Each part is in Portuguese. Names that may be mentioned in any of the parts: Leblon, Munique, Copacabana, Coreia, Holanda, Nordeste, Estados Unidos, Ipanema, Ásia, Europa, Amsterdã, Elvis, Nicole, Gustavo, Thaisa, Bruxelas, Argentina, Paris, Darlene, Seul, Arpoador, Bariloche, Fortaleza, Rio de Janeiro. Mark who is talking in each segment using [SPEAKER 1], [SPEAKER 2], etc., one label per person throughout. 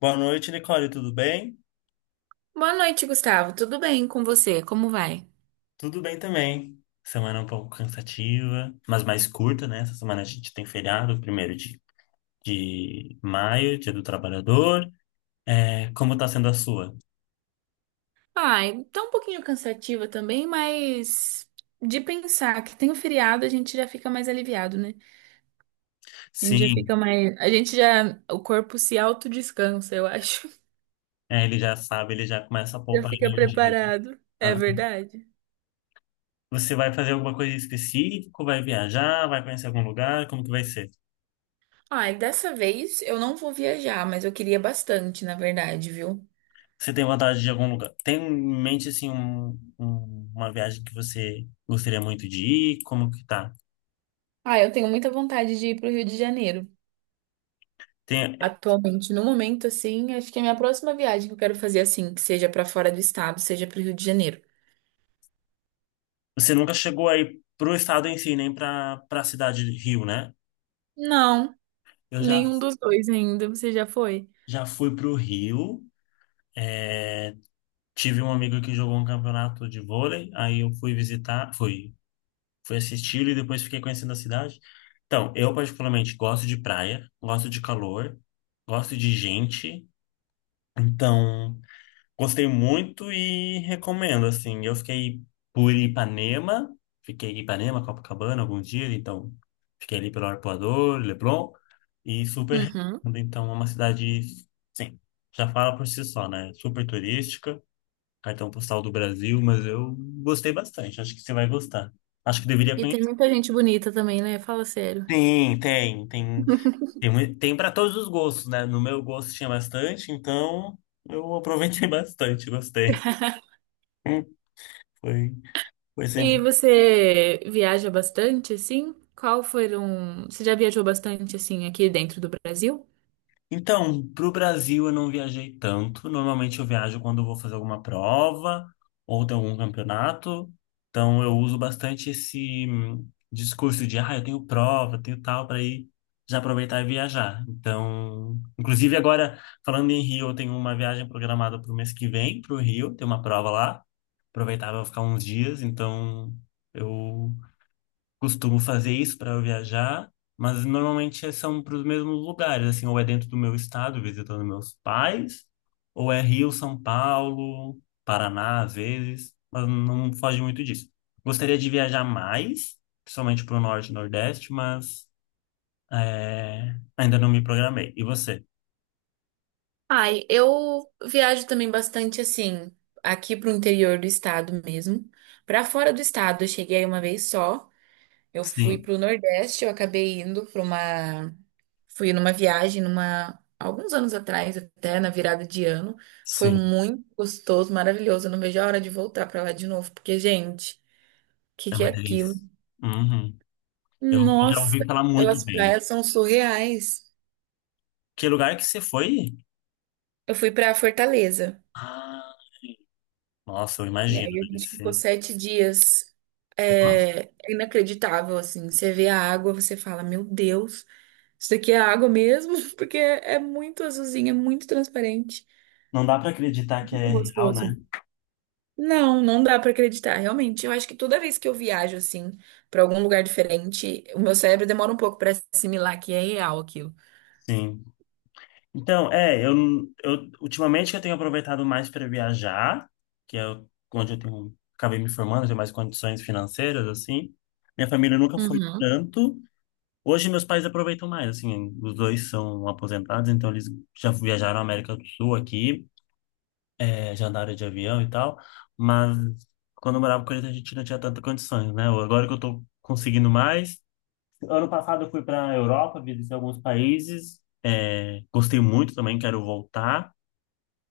[SPEAKER 1] Boa noite, Nicole, tudo bem?
[SPEAKER 2] Boa noite, Gustavo. Tudo bem com você? Como vai?
[SPEAKER 1] Tudo bem também. Semana um pouco cansativa, mas mais curta, né? Essa semana a gente tem feriado, primeiro de maio, Dia do Trabalhador. É, como tá sendo a sua?
[SPEAKER 2] Ai, tá um pouquinho cansativa também, mas de pensar que tem o feriado, a gente já fica mais aliviado, né? A gente já fica
[SPEAKER 1] Sim,
[SPEAKER 2] mais. A gente já. O corpo se autodescansa, eu acho.
[SPEAKER 1] é, ele já sabe, ele já começa a
[SPEAKER 2] Já
[SPEAKER 1] poupar
[SPEAKER 2] fica
[SPEAKER 1] energia.
[SPEAKER 2] preparado. É
[SPEAKER 1] Ah,
[SPEAKER 2] verdade?
[SPEAKER 1] você vai fazer alguma coisa específica? Vai viajar? Vai conhecer algum lugar? Como que vai ser?
[SPEAKER 2] Ai, dessa vez eu não vou viajar, mas eu queria bastante, na verdade, viu?
[SPEAKER 1] Você tem vontade de algum lugar? Tem em mente, assim, uma viagem que você gostaria muito de ir? Como que tá?
[SPEAKER 2] Ai, eu tenho muita vontade de ir pro Rio de Janeiro.
[SPEAKER 1] Tem.
[SPEAKER 2] Atualmente, no momento, assim, acho que a minha próxima viagem que eu quero fazer, assim, que seja pra fora do estado, seja pro Rio de Janeiro.
[SPEAKER 1] Você nunca chegou aí pro estado em si, nem pra cidade de Rio, né?
[SPEAKER 2] Não,
[SPEAKER 1] Eu já,
[SPEAKER 2] nenhum dos dois ainda. Você já foi?
[SPEAKER 1] Já fui pro Rio. É, tive um amigo que jogou um campeonato de vôlei. Aí eu fui visitar, fui assistir e depois fiquei conhecendo a cidade. Então, eu particularmente gosto de praia, gosto de calor, gosto de gente. Então. Gostei muito e recomendo, assim. Eu por Ipanema, fiquei em Ipanema, Copacabana alguns dias, então fiquei ali pelo Arpoador, Leblon, e super
[SPEAKER 2] Uhum.
[SPEAKER 1] recomendo. Então, é uma cidade, sim, já fala por si só, né? Super turística, cartão postal do Brasil, mas eu gostei bastante, acho que você vai gostar. Acho que deveria
[SPEAKER 2] E tem
[SPEAKER 1] conhecer.
[SPEAKER 2] muita gente bonita também, né? Fala sério.
[SPEAKER 1] Sim, tem, tem para todos os gostos, né? No meu gosto tinha bastante, então eu aproveitei bastante, gostei. Hum. Foi. Por
[SPEAKER 2] E
[SPEAKER 1] exemplo,
[SPEAKER 2] você viaja bastante, assim? Você já viajou bastante, assim, aqui dentro do Brasil?
[SPEAKER 1] então, para o Brasil eu não viajei tanto. Normalmente eu viajo quando eu vou fazer alguma prova ou tem algum campeonato. Então eu uso bastante esse discurso de, ah, eu tenho prova, eu tenho tal, para ir já aproveitar e viajar. Então, inclusive agora, falando em Rio, eu tenho uma viagem programada para o mês que vem, para o Rio, tem uma prova lá. Aproveitar para ficar uns dias, então eu costumo fazer isso para viajar, mas normalmente são para os mesmos lugares, assim, ou é dentro do meu estado, visitando meus pais, ou é Rio, São Paulo, Paraná, às vezes, mas não foge muito disso. Gostaria de viajar mais, principalmente para o Norte e Nordeste, mas é, ainda não me programei. E você?
[SPEAKER 2] Ai, eu viajo também bastante assim, aqui pro interior do estado mesmo. Pra fora do estado, eu cheguei uma vez só. Eu fui
[SPEAKER 1] Sim,
[SPEAKER 2] pro Nordeste, eu acabei indo pra uma. Fui numa viagem, numa alguns anos atrás, até na virada de ano. Foi
[SPEAKER 1] sim,
[SPEAKER 2] muito gostoso, maravilhoso. Eu não vejo a hora de voltar pra lá de novo, porque, gente, o que
[SPEAKER 1] é
[SPEAKER 2] que é
[SPEAKER 1] uma
[SPEAKER 2] aquilo?
[SPEAKER 1] delícia. Uhum. Eu já
[SPEAKER 2] Nossa,
[SPEAKER 1] ouvi falar muito
[SPEAKER 2] aquelas
[SPEAKER 1] bem.
[SPEAKER 2] praias são surreais.
[SPEAKER 1] Que lugar que você foi?
[SPEAKER 2] Eu fui pra Fortaleza
[SPEAKER 1] Ah, nossa, eu
[SPEAKER 2] e
[SPEAKER 1] imagino,
[SPEAKER 2] aí a
[SPEAKER 1] deve
[SPEAKER 2] gente ficou
[SPEAKER 1] ser.
[SPEAKER 2] 7 dias. É inacreditável, assim. Você vê a água, você fala, meu Deus, isso daqui é água mesmo? Porque é muito azulzinha, é muito transparente.
[SPEAKER 1] Não dá para acreditar que
[SPEAKER 2] Muito
[SPEAKER 1] é real,
[SPEAKER 2] gostoso.
[SPEAKER 1] né?
[SPEAKER 2] Não, não dá pra acreditar, realmente. Eu acho que toda vez que eu viajo assim pra algum lugar diferente, o meu cérebro demora um pouco pra assimilar que é real aquilo.
[SPEAKER 1] Sim. Então, é, eu ultimamente que eu tenho aproveitado mais para viajar, que é o- onde eu tenho, acabei me formando, tenho mais condições financeiras, assim. Minha família nunca foi
[SPEAKER 2] Uhum.
[SPEAKER 1] tanto. Hoje meus pais aproveitam mais, assim, os dois são aposentados, então eles já viajaram à América do Sul aqui, é, já andaram de avião e tal, mas quando eu morava com eles a gente não tinha tanta condições, né? Agora que eu tô conseguindo mais, ano passado eu fui para a Europa, visitei alguns países, é, gostei muito também, quero voltar.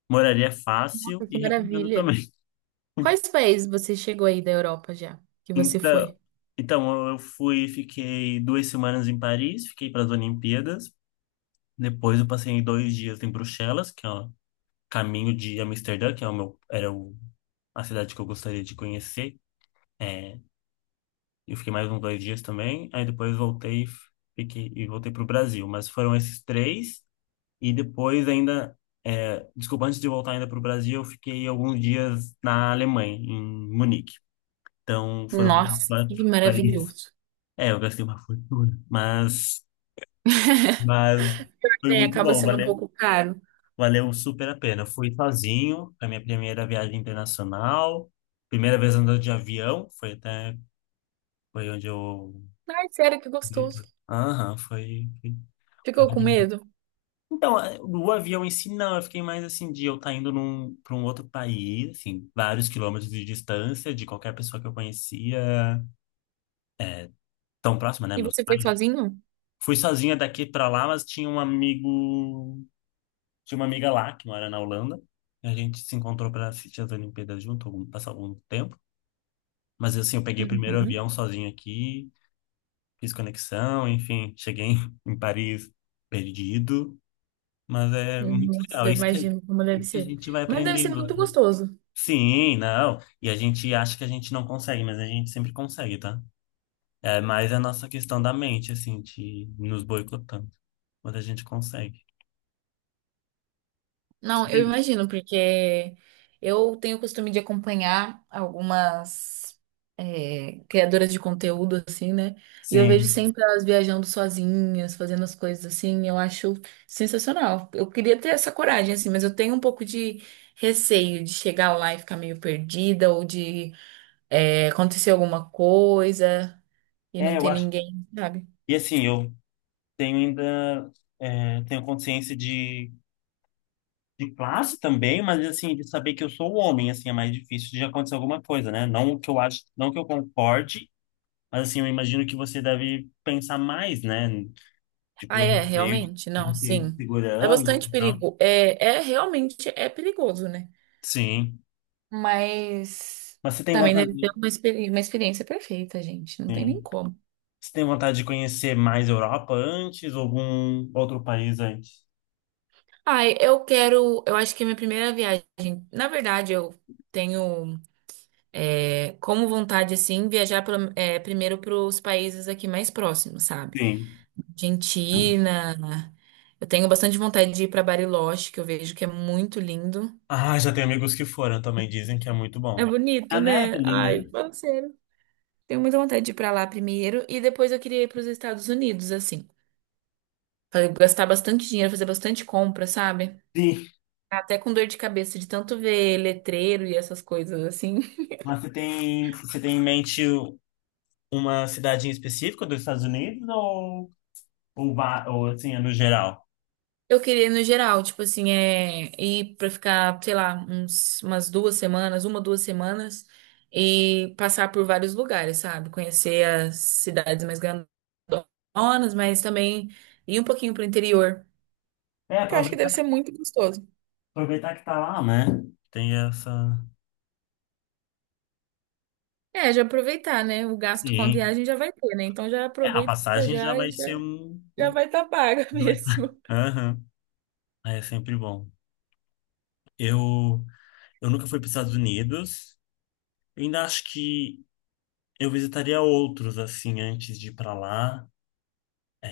[SPEAKER 1] Moraria fácil
[SPEAKER 2] Nossa, que
[SPEAKER 1] e recomendo
[SPEAKER 2] maravilha.
[SPEAKER 1] também.
[SPEAKER 2] Quais países você chegou aí da Europa já? Que você
[SPEAKER 1] Então,
[SPEAKER 2] foi?
[SPEAKER 1] então eu fui, fiquei 2 semanas em Paris, fiquei para as Olimpíadas. Depois eu passei 2 dias em Bruxelas, que é o caminho de Amsterdã, que é o meu, era o, a cidade que eu gostaria de conhecer. É, eu fiquei mais uns 2 dias também. Aí depois voltei, e fiquei e voltei para o Brasil. Mas foram esses três. E depois ainda, é, desculpa, antes de voltar ainda para o Brasil, eu fiquei alguns dias na Alemanha, em Munique. Então foram
[SPEAKER 2] Nossa, que
[SPEAKER 1] quatro países.
[SPEAKER 2] maravilhoso.
[SPEAKER 1] É, eu gastei uma fortuna, mas foi
[SPEAKER 2] É,
[SPEAKER 1] muito
[SPEAKER 2] acaba
[SPEAKER 1] bom,
[SPEAKER 2] sendo um pouco caro.
[SPEAKER 1] valeu super a pena. Eu fui sozinho, foi a minha primeira viagem internacional, primeira vez andando de avião, foi onde eu...
[SPEAKER 2] Ai, sério, que gostoso.
[SPEAKER 1] Aham, foi.
[SPEAKER 2] Ficou com medo?
[SPEAKER 1] Então, o avião em si, não. Eu fiquei mais assim de eu estar indo para um outro país, assim, vários quilômetros de distância de qualquer pessoa que eu conhecia, tão próxima, né,
[SPEAKER 2] E
[SPEAKER 1] meus
[SPEAKER 2] você
[SPEAKER 1] pais.
[SPEAKER 2] foi sozinho?
[SPEAKER 1] Fui sozinha daqui para lá, mas tinha uma amiga lá que mora na Holanda. E a gente se encontrou para assistir as Olimpíadas junto, passar algum tempo. Mas assim, eu peguei o primeiro
[SPEAKER 2] Uhum.
[SPEAKER 1] avião sozinho aqui, fiz conexão, enfim, cheguei em Paris perdido, mas é muito
[SPEAKER 2] Nossa,
[SPEAKER 1] legal.
[SPEAKER 2] eu imagino como deve
[SPEAKER 1] Isso que a
[SPEAKER 2] ser.
[SPEAKER 1] gente vai
[SPEAKER 2] Mas deve ser
[SPEAKER 1] aprendendo.
[SPEAKER 2] muito gostoso.
[SPEAKER 1] Sim, não. E a gente acha que a gente não consegue, mas a gente sempre consegue, tá? É mais a nossa questão da mente, assim, de nos boicotando. Mas a gente consegue.
[SPEAKER 2] Não, eu
[SPEAKER 1] Sim.
[SPEAKER 2] imagino, porque eu tenho o costume de acompanhar algumas criadoras de conteúdo, assim, né? E eu vejo
[SPEAKER 1] Sim.
[SPEAKER 2] sempre elas viajando sozinhas, fazendo as coisas assim, eu acho sensacional. Eu queria ter essa coragem, assim, mas eu tenho um pouco de receio de chegar lá e ficar meio perdida, ou de acontecer alguma coisa e não
[SPEAKER 1] É, eu
[SPEAKER 2] ter
[SPEAKER 1] acho.
[SPEAKER 2] ninguém, sabe?
[SPEAKER 1] E assim, eu tenho ainda. É, tenho consciência de classe também, mas assim, de saber que eu sou homem, assim, é mais difícil de acontecer alguma coisa, né? Não que eu acho, não que eu concorde, mas assim, eu imagino que você deve pensar mais, né?
[SPEAKER 2] Ah,
[SPEAKER 1] Tipo, eu
[SPEAKER 2] é, realmente? Não,
[SPEAKER 1] receio de
[SPEAKER 2] sim. É
[SPEAKER 1] segurança
[SPEAKER 2] bastante
[SPEAKER 1] e tal.
[SPEAKER 2] perigo. É, é realmente é perigoso, né?
[SPEAKER 1] Sim.
[SPEAKER 2] Mas
[SPEAKER 1] Mas você tem
[SPEAKER 2] também
[SPEAKER 1] vontade
[SPEAKER 2] deve ter
[SPEAKER 1] de,
[SPEAKER 2] uma, uma experiência perfeita, gente. Não tem nem
[SPEAKER 1] sim.
[SPEAKER 2] como.
[SPEAKER 1] Você tem vontade de conhecer mais Europa antes ou algum outro país antes?
[SPEAKER 2] Ai, eu quero. Eu acho que é minha primeira viagem. Na verdade, eu tenho como vontade, assim, viajar primeiro para os países aqui mais próximos, sabe?
[SPEAKER 1] Sim.
[SPEAKER 2] Argentina. Eu tenho bastante vontade de ir para Bariloche, que eu vejo que é muito lindo.
[SPEAKER 1] Ah, já tem amigos que foram também, dizem que é muito
[SPEAKER 2] É
[SPEAKER 1] bom. A
[SPEAKER 2] bonito,
[SPEAKER 1] neve
[SPEAKER 2] né?
[SPEAKER 1] ali,
[SPEAKER 2] Ai,
[SPEAKER 1] né?
[SPEAKER 2] parceiro. Tenho muita vontade de ir pra lá primeiro. E depois eu queria ir para os Estados Unidos, assim. Falei, gastar bastante dinheiro, fazer bastante compra, sabe?
[SPEAKER 1] Sim.
[SPEAKER 2] Até com dor de cabeça de tanto ver letreiro e essas coisas assim.
[SPEAKER 1] Mas você tem em mente uma cidade em específico dos Estados Unidos ou, ou assim, é no geral?
[SPEAKER 2] Eu queria no geral, tipo assim, ir pra ficar, sei lá, umas 2 semanas, 2 semanas e passar por vários lugares, sabe? Conhecer as cidades mais grandonas, mas também ir um pouquinho pro interior,
[SPEAKER 1] É,
[SPEAKER 2] que eu acho que deve ser muito gostoso.
[SPEAKER 1] aproveitar que tá lá, né? Tem essa.
[SPEAKER 2] É, já aproveitar, né? O gasto com a
[SPEAKER 1] Sim.
[SPEAKER 2] viagem já vai ter, né? Então já
[SPEAKER 1] É, a
[SPEAKER 2] aproveita
[SPEAKER 1] passagem já
[SPEAKER 2] já e
[SPEAKER 1] vai ser
[SPEAKER 2] já,
[SPEAKER 1] um...
[SPEAKER 2] já vai estar tá paga
[SPEAKER 1] já vai tá-
[SPEAKER 2] mesmo.
[SPEAKER 1] Aham. É sempre bom. Eu. Eu nunca fui para os Estados Unidos. Eu ainda acho que eu visitaria outros, assim, antes de ir para lá.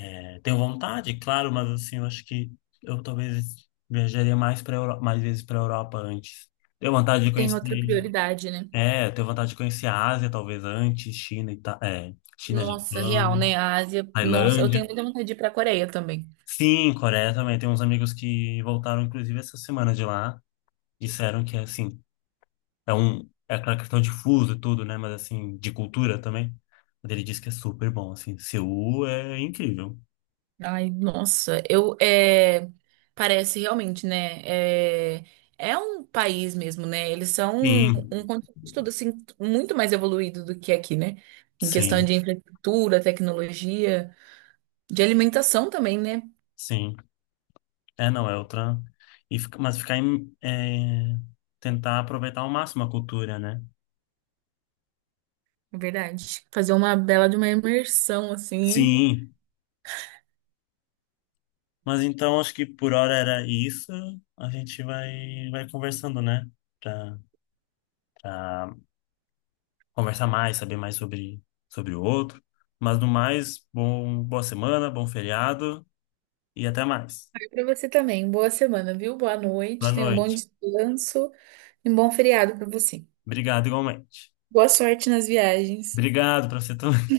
[SPEAKER 1] É, tenho vontade, claro, mas, assim, eu acho que eu talvez viajaria mais, mais vezes para a Europa antes. Tenho vontade de
[SPEAKER 2] Tem outra
[SPEAKER 1] conhecer.
[SPEAKER 2] prioridade, né?
[SPEAKER 1] É, tenho vontade de conhecer a Ásia, talvez antes, China,
[SPEAKER 2] Nossa, real,
[SPEAKER 1] Japão,
[SPEAKER 2] né? A Ásia, nossa, eu
[SPEAKER 1] Tailândia.
[SPEAKER 2] tenho muita vontade de ir pra Coreia também.
[SPEAKER 1] Sim, Coreia também. Tem uns amigos que voltaram, inclusive, essa semana de lá. Disseram que, assim, É um, é aquela questão de fuso e tudo, né? Mas assim, de cultura também. Mas ele diz que é super bom, assim. Seul é incrível.
[SPEAKER 2] Ai, nossa, parece realmente, né? É, é um país mesmo, né? Eles são um
[SPEAKER 1] Sim,
[SPEAKER 2] continente todo assim muito mais evoluído do que aqui, né? Em questão
[SPEAKER 1] sim,
[SPEAKER 2] de infraestrutura, tecnologia, de alimentação também, né?
[SPEAKER 1] sim. É, não, é outra. E, tentar aproveitar ao máximo a cultura, né?
[SPEAKER 2] É verdade. Fazer uma bela de uma imersão assim, hein?
[SPEAKER 1] Sim. Mas então acho que por hora era isso. A gente vai conversando, né? Pra, Pra conversar mais, saber mais sobre o outro. Mas no mais, bom, boa semana, bom feriado e até mais.
[SPEAKER 2] E pra você também. Boa semana, viu? Boa
[SPEAKER 1] Boa
[SPEAKER 2] noite. Tenha um bom
[SPEAKER 1] noite.
[SPEAKER 2] descanso e um bom feriado pra você.
[SPEAKER 1] Obrigado, igualmente.
[SPEAKER 2] Boa sorte nas viagens.
[SPEAKER 1] Obrigado para você também.